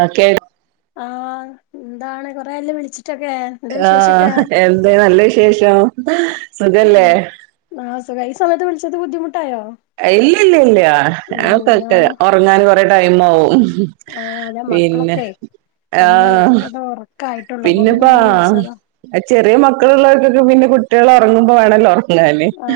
അ കേ ആ എന്താണ് കൊറെ ല്ല വിളിച്ചിട്ട ആ എന്ത് നല്ല വിശേഷം സുഖല്ലേ ഇ സയത്ത് വിളിച്ച ബുദ്ധിമു ഇല്ല ഇല്ല ഇല്ല ഉം ഞക്കക്ക ഞാന് ഉറങ്ങാൻ കൊറെ ടൈം ആവും ആഹ് അതെ പിന്നെ മക്കളൊക്കെ ആ ഒന്ന് ഇവിടെ ഉറക്കായിട്ടുള്ളൂ അപ്പൊ പിന്നെ പിന്നെപ്പാ അങ്ങനെ വിളിച്ചതാ ചെറിയ മക്കളുള്ളവർക്കൊക്കെ പിന്നെ കുട്ടികൾ ഉറങ്ങുമ്പോ വേണല്ലോ ഉറങ്ങാന് ആ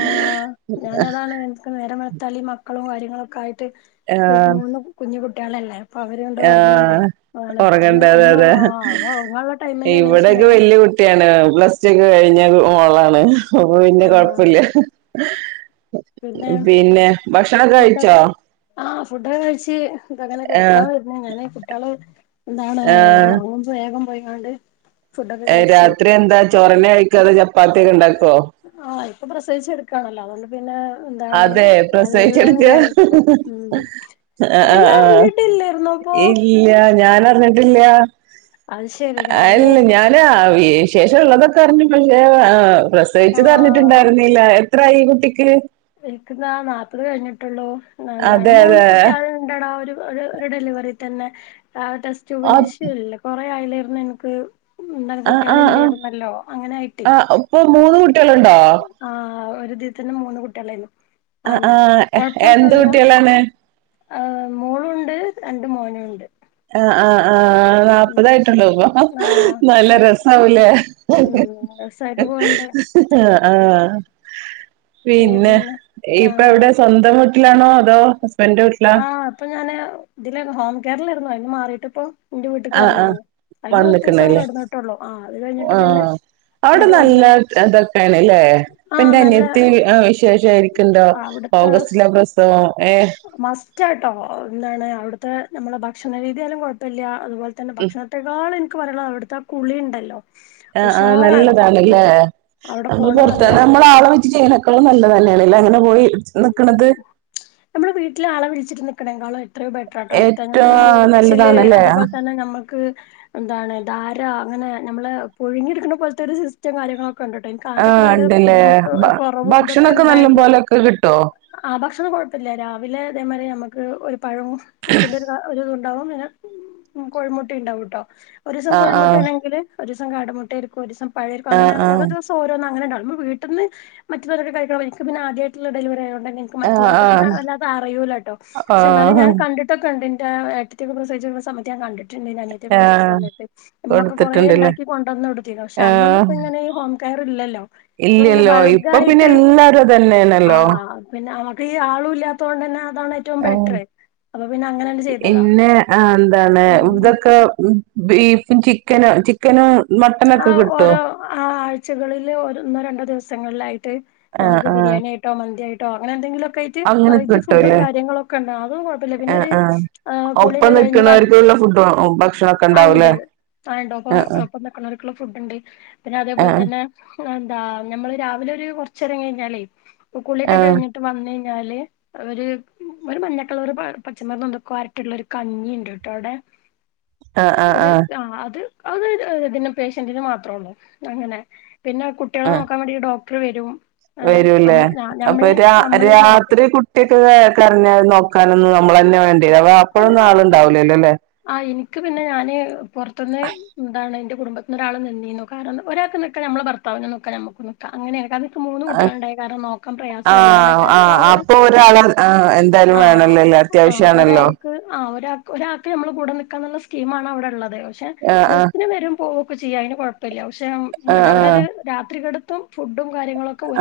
ഞാനതാണ് എനക്ക് നേരവെത്തളി മക്ക മക്കളും കാര്യങ്ങളുംക്കെ ആയിട്ട് ആ മൂന്ന് കുഞ്ഞു കുട്ടിളല്ലേ അപ്പൊ അവര് രണ്ടാളും ആ ഒറങ്ങണ്ടേ അതാണ് ഒന്ന് ഉറങ്ങണ്ട അതെ അതെ ഒന്ന്ഒറങ്ങനുള്ള ടൈം തന്നെയാണ് പക്ഷെ ഇവിടെയൊക്കെ ഞാൻ വല്യ കുട്ടിയാണ് പ്ലസ്റ്റക്കെ കഴിഞ്ഞ മോളാണ് അപ്പൊ പിന്നെ ആഹ് കൊഴപ്പില്ല [unintelligible] പിന്നെ ഭക്ഷണൊക്കെ കഴിച്ചോ ഫുഡെ കഴിച്ച് ഇപ്പ ആ കെടുക്കാൻ വരുന്നു ഞാൻ കുട്ടിള് എന്താണ് ആ ഓറുബേ വേഗം പോയിക്കാണ്ട് രാത്രി എന്താ ചോരണെ കഴിക്കാഅതെ ചപ്പാത്തിയക്കെ ഉണ്ടാക്കുവോ അ ഇപ്പൊ പ്രസേദിച്ച എടുക്കയാണല്ലോ അതുകൊണ്ട് പിന്നെ എന്താണ് അതെ എല്ലാം പ്രസഹിച്ചെടുക്ക കഴിക്കും [unintelligible] ഉം ആ അപ്പൊ ഇയ്യ് ആആ അറിഞ്ഞിട്ടില്ലേരുന്നോ അപ്പൊ ഇല്ല ഞാന റിഞ്ഞിട്ടില്ല അത് ശെരി ഞാന് അല്ല ഞാന ശേഷംള്ളതൊക്കെ അറിഞ്ഞു പിന്നെ അ പ്രസവിച്ചച്ച് ആഹ് അരിഞ്ഞിട്ടുണ്ടായിരുന്നില്ല എത്രായിഈ കുട്ടിക്ക് ഇരിക്കുന്നാ നാല്പത് കഴിഞ്ഞിട്ടുള്ളൂ എന്താണ് അതെ മൂന്ന് അതെ കുട്ടികള ഇണ്ടടാ ഒരു ഒരു ഒരു ഡെലിവറി തന്നെ ആ ടെസ്റ്റ് ബ് ആ ശിശുല്ലേ കൊറെ ആയല്ലായിരുന്നു എനിക്ക് എന്താണ് ആ കുട്ടിൾ ആ ആ, ഇല്ലരുന്നല്ലോ അങ്ങനെയിട്ട് ആ, ഇപ്പൊ മൂന്ന് കുട്ടികളുണ്ടോ ആഒരുതിതന്നെ മൂന്ന് കുട്ട ലെന്നു ആ അണ് ആ എ- എന്ത് കുഴപ്പൊന്നുല്ല കുട്ടികളാണ് ഹെ മോളുണ്ട് രണ്ട് മോനുണ്ട് ആ ആ ആഹ് ഉം നാല്പ്പതായിട്ടുണ്ടോ ഇപ്പൊ ആഹ് നല്ല കൊഴ രസവൂലേ ഉം രസായിട്ട് പോണ്ട് ആഹ് ആഹ്. പിന്നെ ഇപ്പൊ ആഹ് എവിടെ സ്വന്തം മുട്ടിലാണോ അതോ ഹസ്ബൻന്റെ വീട്ടിലാ ആഹ് ഇപ്പൊ ഞാന് ഇതില് ഹോംകെയറിലായിരുന്നു അന് മാറിട്ട് ഇപ്പ എന്റെ വീട്ടക്ക് ആഹ് ആഹ് വന്നിരിക്കുന്ന അതില് മുപ്പത് ദിവസം വന്നിക്കണല്ലേ കടന്നിട്ടള്ളൂ ആ അത് കഴിഞ്ഞിട്ട് പിന്നെ ആഹ് അവിടെ ഇങ്ങട്ട് വന്ന് നല്ല ഇതൊക്കെയാണ്ല്ലേ ഇപ്പ ആഹ് ഇന്റെ നല്ല അന്യത്തി വിശേഷ ആരിക്കുണ്ടോ ഓഗസ്റ്റിലെ പ്രസവം. ഏഹ് മസ്റ്റ് ആയിട്ടോ എന്താണ് അവിടുത്തെ നമ്മെ ഭക്ഷണരീതിയാലും കുഴപ്പില്ല അതുപോലെ തന്നെ ഉം ഭക്ഷണത്തൊൾ എനിക്ക് പറയാനുള്ള അവിടുത്തെ ആ കുളി ഉണ്ടല്ലോ. ആഹ് ആഹ് നല്ലതാണല്ലേ അവിടെ നമ്മൾ പോണത് പുറത്ത് നല്ലതാണ് നമ്മള ആളെ വെച്ച് ചെയീനക്കളും നല്ലതല്ലെ. മളൽ അങ്ങനെ പോയി നിക്കണത്. നമ്മള് വീട്ടില ആളെ വിളിച്ചിട്ട് നിക്കണെങ്കളോ അത്രയും ബെറ്റർ ആട്ടോ അവിടുത്തെ നമ്മൾ ആ ഏറ്റവും ഉഴച്ചില് നല്ലതാണല്ലേ അതുപോലെ തന്നെ നമ്മൾക്ക് എന്താണ് ധാര അങ്ങനെ നമ്മള് പുഴുങ്ങിെടുക്കുന്ന പോലത്തെ ഒരു സിസ്റ്റം കാര്യങ്ങളൊ ആ ഇണ്ടല്ലേ കൊറവും ഇതൊക്കെ ഭക്ഷണൊക്കെ നല്ല ഉണ്ടായിരുന്നു പോലെക്കെ കിട്ടും ആ ഭക്ഷണം കൊ ല്ല രാവിലെ ഇതേമാതിരി നമുക്ക് ഒരു പഴവുംത്തിന്റെ ഒ ഇതുണ്ടാവും അനെ ഉ കോഴിമുട്ടി ഉണ്ടാവും കേട്ടോ ഒരു ദസം ആഹ് ആഹ് കോഴിമുട്ടണെങ്കിൽ ഒരുിവസം കാടമട്ടയിരിക്കും ഒരു ദസം പഴയയിക്കും അങ്ങന ആഹ് ഓരോ ആഹ് ദിവസം ഓരോന്ന് അങ്ങനെണ്ട നമ്മ വീട്ടിന്ന് മറ്റുള്ളരൊക്കെ കഴിക്കണ മായിരി എനിക്ക് പിന്നെ ആദ്യമായിട്ടുള്ള ഡെലിവറി ആയോണ്ടാന്നെ എനിക്ക് മറ്റുള്ള ആഹ് അങ്ങന ആഹ് വല്ലാതെ അറിയൂല കേട്ടോ പക്ഷെ എന്നാലും ആഹ് ഞാൻ കണ്ടിട്ടൊക്കെ ഉണ്ട്. ഏ ഏട്ടത്തി ക്കെ പ്രസവിച്ച സമയത്ത് ഞാൻ കണ്ടു റ്റ് ഉണ്ടായിരുന്നു അനിയത്തിക്കെ പ്രസവിച്ച ആഹ് സമയത്ത് എമ്മക്ക കൊറേ കൊടുത്തിട്ടുണ്ടല്ലേ ഉണ്ടാക്കി കൊണ്ടുന് കൊടുന്ന് പക്ഷെ അന്നന്നി ആഹ് ഇങ്ങനെ ഈ കയറില്ലല്ലോ ഇല്ലല്ലോ ഇപ്പൊ പിന്നെ എല്ലാരും തന്നെയണല്ലോ. ആഹ് പിന്നെ നമുക്ക് ഈ ആളും ഇല്ലത്തത കൊണ്ട് തന്നെ അതാണ് ഏറ്റവും ആഹ് ബെറ്റർ അപ്പൊ പിന്നെ അങ്ങനെയണ്ട് ചെയ്തതാ പിന്നെ എന്താണ് ഉം ഇതൊക്കെ ബീഫും ചിക്കന് ചിക്കന് ആ ഓരോ ആ ആഴ്ചകളിൽ ഒന്നോ രണ്ടോ ദിവസങ്ങളിലായിട്ട് ആഹ് നമുക്ക് ആഹ് ബിരിയാണി. ആട്ടോ മന്ത്യായിട്ടോ അങ്ങെന്തെങ്കിലും ട്ട് അങ്ങനൊക്കെ വെറൈറ്റി ഫുഡും കിട്ടുംല്ലേ കാര്യങ്ങളൊക്കെ ഉണ്ട് അതും കുഴപ്പമില്ല പിന്നെ ആഹ് ഒരു ആഹ് ഒപ്പം കൂളിയൊക്കെ കഴിഞ്ഞ് നിക്കണവർക്കുള്ള ഫുഡ് വാണേ ഭക്ഷ. ആണ്ട് ആ ഉണ്ട് അപ്പൊ ഇപ്പൊ നിക്കണ ഒരിക്കുള്ള ഫുഡ് ഉണ്ട് പിന്നെ അതേപോലെ ആഹ് തന്നെ എന്താ നമ്മള് രാവിലെ ഒരു കൊറച്ചരം കഴിഞ്ഞാലേ കുളിയൊക്കെ ആഹ് കഴിഞ്ഞിട്ട് വന്ന് ാല് അവര് ഒരു മഞ്ഞക്കുള്ള ഒരു പച്ചമറി നക്കുവായിട്ടുള്ള ഒരു കഞ്ഞിണ്ട് ട്ടോ അവിടെ ആഹ് ആഹ് ഒരു ആഹ് ആ അത് അത്തി പേഷ്യന്റിന് മാത്രേ ഉള്ളൂ അങ്ങനെ. പിന്നെ കുട്ടികളെ ആഹ് നോക്കാൻ വേണ്ടിട്ട് ഡോക്ടർ വരും. വരൂല്ലേ അമ്മ അപ്പൊ ഞമ്മളീം രാ ഞമ്മളീം നോക്കും രാത്രി കുട്ടിയൊക്കെ കറഞ്ഞ നോക്കാനൊന്ന് [unintelligible] വ അപ്പോഴൊന്നും ആളുണ്ടാവല്ല അല്ലേ ആ എനിക്ക് പിന്നെ ഞാന് പുൊറത്തുന്ന് എന്താണ് എന്റെ കുടുംബത്തി ഒരാള നിനെന്നു കാരണം ഒരാൾക്ക്ൽക്കാ നമ്മൾ ഭർത്താവിന നോക്കാ നമുക്ക് നക്കാം അങ്ങനെയൊെ കാരണ മൂന്ന് കുട്ടികളുണ്ടായ കാരണം നോക്കാൻ പ്രയാസ ആയോണ്ടാണ് ആഹ് എല്ലാവർക്കും ആഹ് ആ ഒരു അപ്പൊ ഒരാള് ആഹ് എന്തായാലും ആ വേണല്ലോല്ലേ ആഹ്. അത്യാവശ്യാണല്ലോ ഒരാൾക്ക് ആ ഒരാൾക്ക് ഞമ്മൾ കൂടെ നിൽക്കാന്നുള്ള സ്കീം ആണ് അവിടെ ഉള്ളത്. തെ പക്ഷെ ആഹ് ആഹ് ബസ്സിന് വരും പോവൊക്കെ ചെയ്യാം അന് കുഴപ്പില്ല പക്ഷെ എന്താണ് അവിടെ ഒരു രാത്രി കടുത്ത്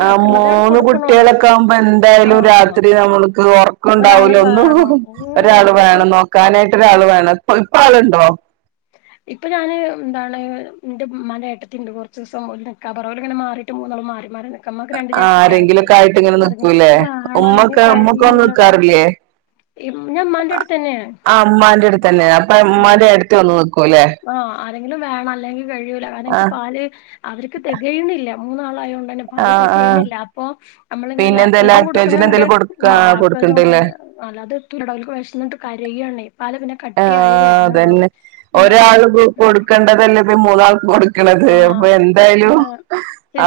ആ മൂന്ന് കൊടുക്കണുള്ളൂ കുട്ടികളൊക്കെ ആകുമ്പോ എന്തായാലും രാത്രി നമ്മൾക്ക് ഉറക്കുണ്ടാവ ള വേണം. ഓഹ് ഒരാൾ ഇതൊക്കെ വേണം നോക്കാനായിട്ട് ഒരാൾ വേണം ഇപ്പ ഇപ്പ ആളുണ്ടോ ഇപ്പൊ ഞാന് എന്താണ് എന്റെ ഉമ്മാന്റെ ഏട്ടത്തി ഉണ്ട് കുറച്ച് ദിവസം ഓൾ നികാന്ന് പറഞ്ഞ് ഓൾ ഇങ്ങനെ മാറിയിട്ട് മൂന്നോളം മാറി മാറി. നിക്കാ ഇമ്മാക്ക് രണ്ട് ആ ജേഷ്ഠത്തിയാള്ണ്ടേ ആരെങ്കിലുംക്കെ ആയിട്ട് ഇങ്ങനെ ആരെങ്കിലും നിക്കൂല്ലേ ഒക്കെ വേണം അല്ലെങ്കി ഉമ്മക്കെ ഉമ്മൊക്കെ വന്ന് കഴിയൂലടാ നിക്കാറില്ലേ ഞാൻ ഇമ്മാന്റെ അടുത്തന്നെയാണ് അ ഇമ്മന്റ് അടുത്തെന്നെന്ന് അപ്പ ഇമ്മാന്റെ ഏട്ടത്തി വന്ന് നിക്കൂല്ലേ ആഹ് ആരെങ്കിലും വേണം അല്ലെങ്കിൽ കഴിയൂലാകരണംനിക്ക് ആഹ് പാൽ അവർക്ക് തികയുന്നില്ല മൂന്നാളായതെണ്ട് മ പാൽ ആഹ് ആഹ് തെകയുന്നില്ല ന ലപ്പോ നമ്മളിങ്ങനെ പിന്നെ എന്തേലും ലാപ്ടോപ്ും ആക്ടോജൻ കൊടുക്കുന്നുണ്ട് എന്തേലും കൊടുക്കാ ലാപ്ടോപ്ും കൊടുക്കണ്ടല്ലേ അല്ലാതെതുലട വിശന്നിട്ടു കാര്യ യനായ് ആ അതന്നെ പിന്നെ ഒരാൾ കൊടുക്കണ്ടതല്ലേ മൂന്നാൾ കൊടുക്കണത് അപ്പൊ എന്തായാലും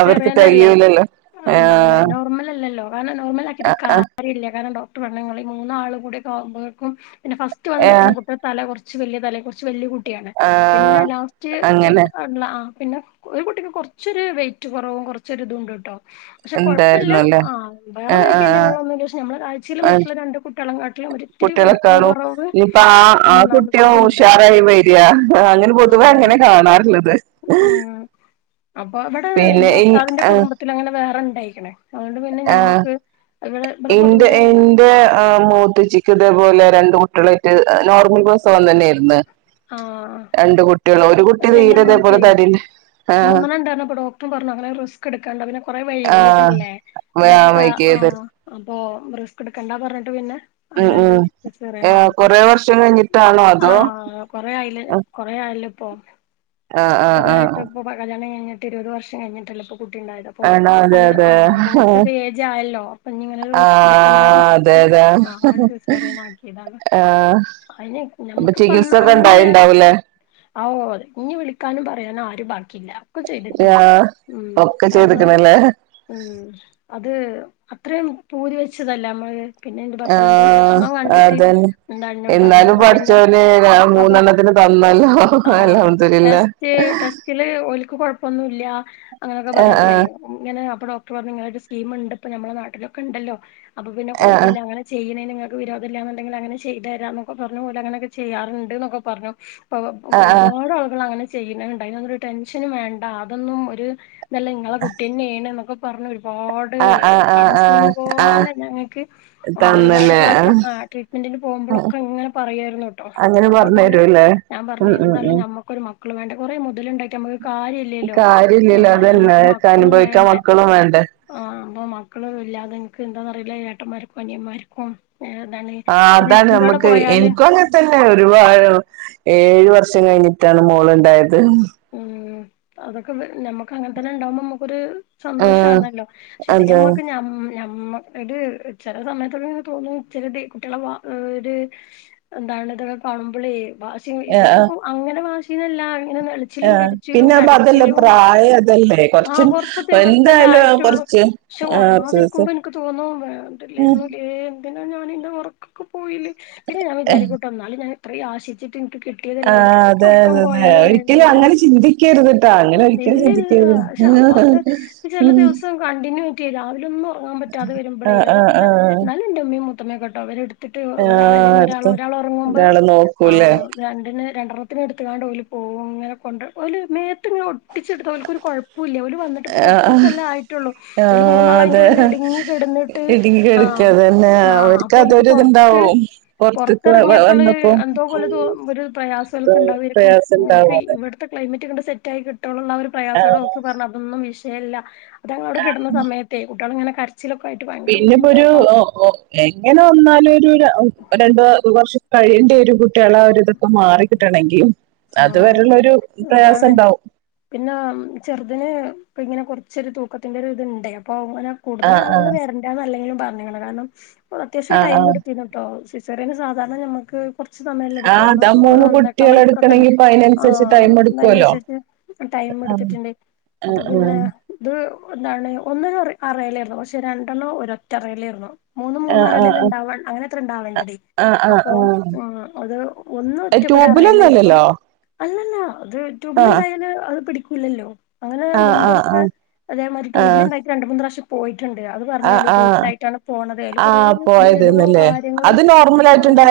അവർക്ക് തികയൂലല്ലോ ആ എന്ത നോർമൽ അല്ലല്ലോ കാരണം നോർമൽ ആക്കിട്ട് ആ കാര്യമല്ല കാരണം ഡോക്ടർ ിൽ മൂന്നാ ആൾ കൂടികുമ്പോൾക്കും പിന്നെ ഫസ്റ്റ് വന്ന് ആ, നിൽക്കുന്ന കുട്ടിക തല കുറ കുറ വലിയ തല കുറച്ച് വലിയ കുട്ടിയാണ് ആ, പിന്നെ ലാസ്റ്റ് അങ്ങനെ ഉള്ള ആ പിന്നെ ഒരു കുട്ടിക്ക് കുറച്ചൊരു വെയിറ്റ് കുറവും കുറച്ചൊരി ഇതുംണ്ട് കേട്ടോ പക്ഷെ കൊഴപ്പമില്ല എന്തായിരുന്നു അല്ലേ ആ വേറെ ആ ആ വൈകല്യങ്ങളൊന്നുമില്ല പക്ഷെ ഞമ്മള് കാഴ്ചയിൽ മറ്റുള്ള രണ്ട് കുട്ട കുട്ടികളൊക്കെ ആണു ഇനിയിപ്പ ആ ആ കുട്ടിയും മൂന്നാമത്തതുണ്ട് ഉഷാറായി വരിയാ അങ്ങനെ ആ പൊതുവേ അങ്ങനെ കാണാറുള്ളത് ഉം അപ്പൊ അവിടെ എന്റെ പിന്നെ ഇൻ- ഭർത്താവിന്റെ ആ, കുടുംബത്തിൽ അങ്ങനെ വേറെ ഉണ്ടായിരിക്കണേ അതുകൊണ്ട് പിന്നെ ആ, ഞങ്ങക്ക് എന്റെ എന്റെ മൂത്ത് ചിക് ഇതേ ലെ രണ്ടു കുട്ടിയാലായിട് നോർമൽ പ്രെസവംതന്നെയിരുന്നു ആഹ് രണ്ടുകിട്ടോളും പക്ഷെ എന്റെ അ്മാക്ക മൂന്നണ് ഉണ്ടരപ്പൊ ഡോക്ടറ പറഞ്ഞു അനെ റിസ്ക് എടുക്കാണ്ട് നല്ലേ അൊക്ക് ആ അപ്പൊ റിസ്ക് എടുക്കണ്ട പറഞ്ഞിട്ട് പിന്നെ ഉം അങ്ങനെണ്ട് ഉം സിസെറിയാൻ ഏ, ആക്കി കൊറേ വർഷം കഴിഞ്ഞിട്ടാണോ ആ അതോ കൊറ ആയില് കൊറ ആയ ഇപ്പ ആ ആ കൊറേ ആ ആായിട്ട് ഇപ്പൊ കല്യാണം കഴിഞ്ഞിട്ട് ഇരുപത് വർഷം കഴിഞ്ഞിട്ടല്ല കുട്ടിണ്ടായത് അപ്പൊ ആണോ അതെ അത് ആ അതെ അപ്പൊ കൊറച്ചൊക്കെ ഏജ്യല്ലോ അപ്പ ഇനി ഇങ്ങനെ ആ എടുക്കണ്ടാ അതെ പറഞ്ഞിട്ട് അതെ നാല് ദിവസറ ആാക്കിയതല്ലോ ആ അയിെ ഞക്കിപ്പ അന്ന് അന്ന നേരം ല്ല ഓ അതെ ഇനി വിളിക്കാനും പറയാനും ആര് ബാക് ില്ല ഒക്കെ ചെയ്തിട്ടുണ്ട് ആ ഉ ഒക്കെ കാരണം ചെയ്തിക്കണല്ലേ ഉ അത് അത്രയും പൂരിവെച്ചതല്ലേ നമ്മള് പിന്നെ എന്റെ ഭർത്താവിന്റെ ആഹ വിഷമം കണ്ടിട്ട് അതന്നെ എന്താ എന്നോട് പറഞ്ഞ എന്നാലും എന്നാ പിന്നെ പഠിച്ചവന് അവർ മൂന്നെണ്ണത്തിന് ആഹ് ന്നല്ല എല്ല ടെസ്റ്റ് ടെസ്റ്റില് ഒഓലക്ക് കൊഴപ്പൊന്നും ഇല്ല അങ്ങനെയൊക്കെ ആ ആ പറഞ്ഞപ്പോഴ ഡോക്ർ പരഞ്ഞു ഇങ്ങനൊരു സ്കീം ഉണ്ട് നമ്മളെ നാട്ടിലൊക്കെ ഇണ്ടല്ലോ അപ്പൊ പിന്നെ ആ കൊഴപ്പല്ല അങ്ങനെ ചെയുന്നയിന്നു വിരോദ അങ്ങനെ ചെയ് തരാനപറഞ്ഞ ഓള് അങ്ങനൊക്കെ ചെയാറുണ്ട്ൊക്കെ പറഞ്ഞു ആ ആ ഒരുപാട് ആളുകൾ അങ്ങനെ ചെയ്യുന്നുണ്ട് അതിനന്നരു ടെൻഷന വേണ്ട അതൊന്നും ഒരു ഇല്ല നിങ്ങളെ കുട്ടീ തെെയാണ് എന്നൊക്കെ പറഞ്ഞ ആ ആ ആ ആ ആ കൗൺസിലിംഗ ആ പോലെ ഞങ്ങൾക്ക് ഒരുപാട് തന്നല്ലേ പ്രശം ട്രീറ്റ്മെന്റിന് പോകുമ്പോഴൊക്കെ അങ്ങനെ പറായിരുന്നു കേട്ടോ അങ്ങനെ അപ്പൊ പറഞ്ഞു പിന്നെ തരൂല്ലേ ഞാൻ പറ ഉം ഉം എന്താലും ഉം നമ്മുക്കൊരു മക്കള് വേണ്ട കൊറെേ മുതല ഉണ്ടാക്കി നമ്മുക്ക് കാര്യംില്ലല്ലല്ലോ ല്ല അതല്ലക്കെ അനുഭവിക്കാൻ മക്കളും വേണ്ട ആഹ അപ്പൊ മക്കള് ഇല്ലാതെ നിനക്ക് എന്താന്നറിയില്ല ചഏട്ടന്മാർക്കും അനിയന്മാർക്കും ഏതാണ് ആ പിന്നെ അതാണ് ഇന്റോടെ നമുക്ക് പോയാല് എനിക്കും അങ്ങനെ തന്നെ ഒരുപാട് ഏഴ് വർഷം കഴിഞ്ഞിട്ടാണ് മോള ഇണ്ടായത് ഉം അതൊക്കെ നമ്മുക്ക് അങ്ങനെ തന്നെ ഉണ്ടാകുമ്പോ നമ്മുക്കൊരു ആ സന്തോഷമാണല്ലോ ശെരി അതെ നമ്മക്ക് മ്മ ചെ സമയത്ത തോന്നുന്നു ഇ കുട്ടികളെ ഒരു എന്താ കാണുമ്പളെ വാ ആ ആ [unintelligible] അങ്ങനെ വാശിനല്ല ആ പിന്നെ അപ്പൊ അതല്ലേ പ്രായം അതല്ലേ ആഹ് കൊറച്ചും കൊറച്ച് ദിവസല്ലേ എന്തായാലും ആയിട്ടുള്ളൂ കൊറച്ച് പക്ഷെ ആ ഉറങ്ങാതിരിക്കുമ്പോ ദിവസം എനിക്ക് തോന്നുന്നു വേണ്ടില്ലായിരുന്നുല്ലേ എന്തിനാ ഞാാനിന്റെ ഉറക്കൊക്കെ പോയില്ലേ പിന്നെ ഞാൻ വിചാരി കൂട്ടം എന്നാും ഞാൻ ഇത്രയും ആശിച്ചി് എനിക്ക് ആ കിട്ടിയതില്ല എനിക്ക് എത്ര അതെ ഉറക്കം അതെ അതെ പോയാലും വേണ്ട ഒരിക്കലും അങ്ങനെ ചിന്തിക്കരുത്ട്ടാ അങ്ങനെ ഒരിക്കലും ഇല്ലില്ല ചിന്തിക്കരുത് പക്ഷെ അപ്പ രാവില ഒന്നും ഉറങ്ങാൻ പറ്റാതെ വരുമ്പോേ ആ ആ ഏതാച്ചട്ടാ ആ നല്ല എന്റെമ്മയും മുത്തമേ കേട്ടോ അവരെ എടുത്ത് ത്തിട്ട് ഒരാൾ ആഹ് അല്ലെങ്കിൽ ഒരാൾ അടുത്ത ഒരാൾ ഉറങ്ങുമ്പോ ഒരാള് ആ നോക്കൂലേ രണ്ടിന് രണ്ടെണ്ണത്തിന് എടുത്തുകാണ്ട്ഓല് പോകും ഇങ്ങനെ കൊണ്ട് ഓല് മേത്ത് ഒട്ട് ഒട്ടിച്ചെടുത ഓർക്ക് ഒരു കുഴപ്പല്ല ഓല് വന്നിട്ടപ്പോ ആഹ് കുറച്ച്സല്ല ആയിട്ടുള്ള ഓല് ആഹ് മൂന്നാള അതെ അൻ്റെുള്ളിൽ ഇടുങ്ങി കിട ഇടുങ്ങി കടുക്കന്നെല്ലേ അവർക്ക് അപ്പൊ ഓൽക്ക് അതൊരു പുറത്ത് ഇത്ണ്ടാവും പുറത്തേക്ക് വ വന്നപ്പോ- ഉം എന്തോപോലെ തോ ഒരു പ്രയാസോൽക് ഉണ്ടാവരിക്കും പ്രയാസം നിനക്ക് ഇണ്ടാവും അതന്നെ ഇവിടത്തെ ക്ലൈമറ്റ് കണ്ട് സെറ്റായി കിട്ടോള്ള്ള ഒരു പ്രയാസോടോ ആഹ് ഒക്കെ പറഞ്ഞ അതൊന്നും വിഷയല്ല ഞങ്ങളവിടെ കിട്ടുന്ന സമയത്തെ കുട്ടിയോൾ ഇങ്ങനെ - പിന്നെപ്പോ ഒരു ഓ എങ്ങനെ വന്നാലും ഒരു ര രണ്ട് വർഷം കഴിയേണ്ടിവരും - കുട്ടിളെ ഒരു ഇതൊക്കെ മാറിക്കിട്ടണമെങ്കിൽ അത് ആഹ് വരെള്ളരു പ്രയാസം അതാണ് ഉണ്ടാവും പിന്നെ ചെറുതിന് ഇങ്ങനെ കൊറ ച്ചൊരു തൂക്കത്തിന്റെ ഇത്ണ്ട്അപ്പൊ അങ്ങനെ കൂടുതൽ ആഹ് ആളുകൾ ആഹ് വരണ്ടന്ന് അല്ലെങ്കിലും പറഞ്ഞുക്ക്ണ് കാരണം അത്യാവശ്യം ആഹ് ടൈം ആഹ് എടുത്തിന്നുട്ടോ സിസേറിയന് സാധാരണ നമുക്ക് കുറച്ച് സ സമയല്ലേ ആഹ് ഇടക്കൊള്ളൂ അതാ മൂന്ന് ഓരോന്നേക്കാ കുട്ടികളെ മണിക്കൂറൊക്കെ അല്ലെ എടുക്കണെങ്കി ഇപ്പ ആ അതിനനുസരിച്ച് ടൈം എടുക്കുവല്ലോ അതിനനുസരിച്ച് ടൈം ആഹ് ആഹ് അപ്പൊ പിന്നെ ഇത് എന്താണ് ഒന്നിനോ അറയിലായിരുന്നു പക്ഷെ രണ്ടെണ്ണം ഒര ഒറ്റ അറയിലായിരുന്നു മൂന്ന ആഹ് ആഹ് മൂന്ന അറലല്ല ആഹ് ഇണ്ടാവ അങ്ങനെത്ര ഉണ്ടാവേണ്ടത് അപ്പൊ ഉ അത്- ഒന്ന് ഒറ്റക്കൊരു അറയിലായിരുന്നു ട്യൂബിലൊന്നുംല്ലല്ലോ അല്ലല്ല അത്ട്യൂബിൽ ഉണ്ടായാല് അത് പിടിക്കൂല്ലല്ലോ അങ്ങനെ ആഹ് ആഹ് മുമ്പൊക്ക് ആഹ് അതേമാതിരി ട്യൂബില ആഹ് ഉണ്ടായിട്ട് രണ്ട മൂന്ന് പ്രാവശ്യം പോയി ഇണ്ട് അത് ആഹ് പറഞ്ഞല്ലോ ആഹ് ഡ്യൂബില ആയിട്ടാണ് പോണത് അതില് കുറ ആഹ് ബ്ലീഡിങ്ങും കാര്യങ്ങളും-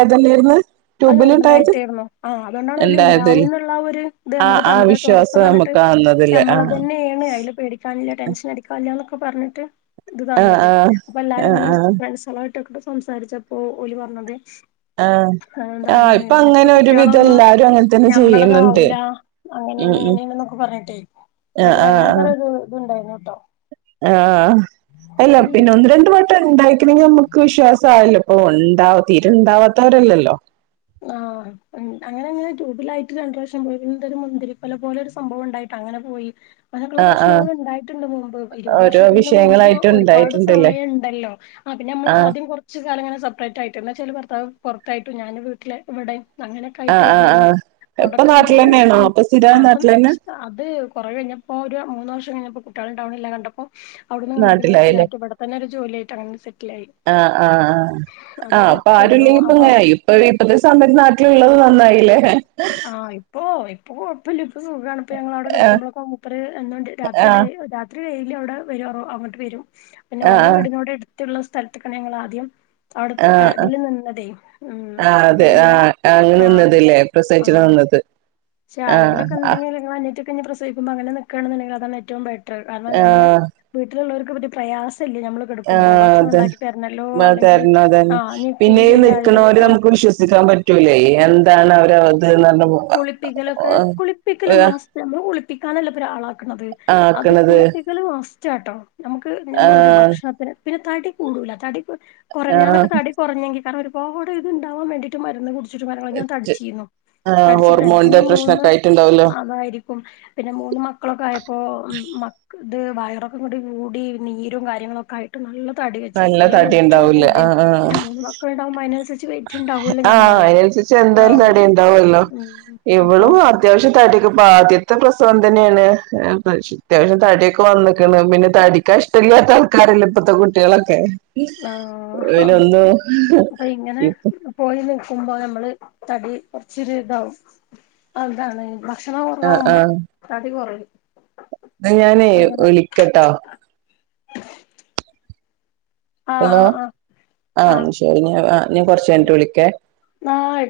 അല്ലെരുന്നു ട്യൂബിൽ- ഒന്നായിട്ടെന്ന് ആ അതുകൊണ്ടാണ് ഉണ്ടാവന്നുള്ള ഒരു ഇത് ആഹ് നമുക്ക് ആഹ് തന്നിട്ട് ഉറപ്പ് വിശ്വാസം തന്നിട്ട്- നമുക്ക് ആവുന്നതല്ലേ നമ്മള ആഹ് തന്നെയാണ് അതില് പേടിക്കാനില്ല ടെഷൻ അടിക്കാനില്ല പറഞ്ഞിട്ട് ഇത് ആഹ് തന്നത് ആഹ് അപ്പൊ എല്ലാരും ആഹ് ഇങ്ങനെ ആഹ് സ്ഥലമായിട്ടക്ക- സംസാരിച്ചപ്പോ ഓല് പറഞ്ഞത് ആ ആഇപ്പൊ അങ്ങനത്തെ കുട്ടികളൊന്നും ചെയ്യുന്നുണ്ട് ഞമ്മളതാവൂല ഉം അങ്ങനെണ് ഉം ഇങ്ങനെയ എന്നൊക്കെ പറഞ്ഞിട്ടേ നമുക്ക് ഭയങ്കര ഒരു ഇതുണ്ടായിരുന്നു കേട്ടോ ആ അല്ല പിന്നെ ഒന്ന് രണ്ടു വട്ടം ണ്ടായിക്കണെങ്കിൽ നമ്മുക്ക് വിശ്വാസ ആയല്ലോ ഓ ഉണ്ടാ തീരെ ഉണ്ടാവാത്തവരല്ലല്ലോ ആ അങ്ങനെ അങ്ങനെ ട്യൂബിലായിട്ട് രണ്ട് പ്രാവശ്യം പോയി ഒരു മുന്തിരി കുല പോലെ ഒരു സംഭവം ഉണ്ടായിട്ട- അങ്ങനെ പോയി അങ്ങനൊക്കുള്ള ആഹ് ആഹ് പ്രശ്നങ്ങ ഉണ്ടായിട്ടുണ്ട് മുമ്പ് ഇരുപത് ഓരോ വർഷത്തിന്റെ മുമ്പ് വിഷയങ്ങളായിട്ട് ഒരുപാട് ഉണ്ടായിട്ടുണ്ടല്ലേ സമയം ഉണ്ടല്ലോ ആ പിന്നെ നമ്മള ആഹ് ആദ്യം കുറച്ച് കാലങ്ങെ സെപ്പറേറ്റ് ആയിട്ട എ എന്ന വച്ചാല് ഭർത്താവ്പൊറത്തായിട്ടു ഞാന് വീട്ടില് ഇവിടെയും അങ്ങനൊക്കെ ആയിട്ട് ആഹ് ആഹ് ഇരുന്നേനോ ആഹ് ഇപ്പൊ കൊടക്കങ്ങനെ നാട്ടിലെന്നെയാണോ അപ്പൊ ആ സ്ഥിരം അപ്പ നാട്ടിലെന്നെ അത് കുറ കഴിഞ്ഞപ്പോഒരു മൂന്ന വർഷം ഞങ്ങൾക്ക് കുട്ടിയോൾ ഉണ്ടാകുന്നില്ല കണ്ടപ്പോ- അവിടന്നും കണ്ടു പിന്നെ നാട്ടിലായില്ലേ സ്ഥിരറ്റയിട്ട് ഇവിടെ തന്നെ ഒരു ജോലിയായിട്ട് അങ്ങനെ സെറ്റില ആയി ആ അപ്പൊ ആരുല്ലെങ്കി ഇപ്പങ്ങനായി ഇപ്പൊ ഇപ്പത്തെ സമയത്ത് നാട്ടിലുള്ളത് നന്നായില്ലേ ആ ഇപ്പൊ ഇപ്പൊ കൊഴപ്പില്ല ഇപ്പോ സുഖാണ് ഇപ്പോ ഞങ്ങവിടെ ആഹ് കടക്കുമ്പോളോക്കേ മൂപ്പര്എന്താ രാത്രി ഡേ ആഹ് രാത്രി വൈകി അവിടെ വരൂ അങ്ങോട്ട് വരും പിന്നെ ആഹ് ഓല ആഹ് വീടിനോട് എടുത്തുള്ള സ്ഥലത്താണ് ഞങ്ങൾ ആദ്യം- അവിടുതേ കാ ആഹ് ഇതിൽ നിന്നതേ ഉം ആഹ് അപ്പൊ അതെ പിന്നെ ആഹ് അങ്ങനെ ആ നിന്നതല്ലേ പ്രസവിച്ചിട്ട് നിന്നത് പക്ഷ ആഹ് ആരെങ്കിലുംക്കെ ആഹ് ഉണ്ടെങ്കി അനിയത്തിയൊക്കെ പ്രസവിക്കുമ്പോ അങ്ങനെ നക്കണുന്ന്ണ്ടങ്കിൽ അതാണ് ഏറ്റവും ബെ കാരണം നമ്മെളെ ആഹ് വീട്ടിലുള്ളവർക്ക് വല്ല്യ പ്രയാസ ല്ലല്ലോ നമ്മള് കെടുക്കുമ്പോ ഭക്ഷണം അതെ ഉണ്ടാക്കി തരണല്ലോ അല്ലെങ്കിൽ തരണം ആ അതന്നെ പിന്നെ കുളി ഈ നിക്കണോര് ശരിയായില്ലെങ്കിലോ നമുക്ക് വിശ്വസിക്കാൻ പറ്റൂലേ എന്താണ് അവർ അത് പറഞ്ഞ- കുളിപ്പിക്കലൊക്കെ കുളിപ്പിക്കല് ആഹ് മാസ്റ്റ കുളിപ്പിക്കാനല്ല ഒരാളാക്കണത് അത് ആക്കണത് കുളിപ്പിക്കല് മസ്റ്ററ്റാട്ടോ നമുക്ക് ഞമ്മ പറയാ ആഹ് ഭക്ഷണത്തിന് പിന്നെ തടി കൂടൂല തടി കുറഞ്ഞാ ആഹ് ഞാനൊക്കെ തടി കുറഞ്ഞാ കാരണം ഒരുപാട് ഇത് ഉണ്ടാവാൻ വേണ്ടിട്ട് മരുന്ന് കു- ചുറ്റ മരങ്ങൾ ഞാൻ തടിച്ചിരുന്നു ആ തടിച്ചിട്ടുണ്ട് പിന്നെ ഹോർമോണിന്റെ മൂന്ന് പ്രശ്നമൊക്കെ ആയിട്ടുണ്ടോ അതായിരിക്കും പിന്നെ മൂന്ന് മക്കളൊക്കെ ആയപ്പോ മ- ഇത് വയറൊക്കെ കൂടി കൂടി നീരും കാര്യങ്ങളുമൊക്കെ ആയിട്ട് നല്ല തടിവെച്ചും നല്ല തടി വെയിറ്റും ഉണ്ടാവൂലേ കൂടി ആഹ് ആഹ് പിന്നെ മൂന്ന് മക്കളുണ്ടാവുമ്പോ അതിനനുസരിച്ച് വെയിറ്റ് ഉണ്ടാവൂല്ലോ ആഹ് ഞമ്മള് അതിനനുസരിച്ച് എന്തായാലും ആഹ് തടിയുണ്ടാവും ഉള്ളോ ഉം അപ്പൊ ഇവളും അത്യാവശ്യം തടിയൊ ആദ്യത്തെ പ്രസവം തന്നെയാണ് അത്യാവശ്യം തടിയൊക്കെ വന്നിക്കണ് പിന്നെ തടിക്കാൻ ഇഷ്ടമല്ല ആൾക്കാരില്ല ഇപ്പത്തെ കുട്ടികളൊക്കെ ആഹ് ഇനൊന്നു- അപ്പൊ ഇങ്ങനെ പോയി നിൽക്കുമ്പോ നമ്മള് തടി കൊറച്ചൊ ഇതാവും അതാണ് ഭക്ഷണം ആഹ് കുറവാകുമ്പോൾ ആഹ് തടി കുറയും ഞാനേ അങ്ങനെ വിളിക്കട്ടാ ആഹ് ഹലോ ആഹ് ആഹ് ആ ആഹ് ശരി ആ ഞാൻ കൊറച്ച് കഴിഞ്ഞിട്ട് വിളിക്കെ-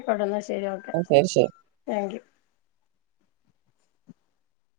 അവിടന്ന് ശരി ഓക്കെ താങ്ക് യു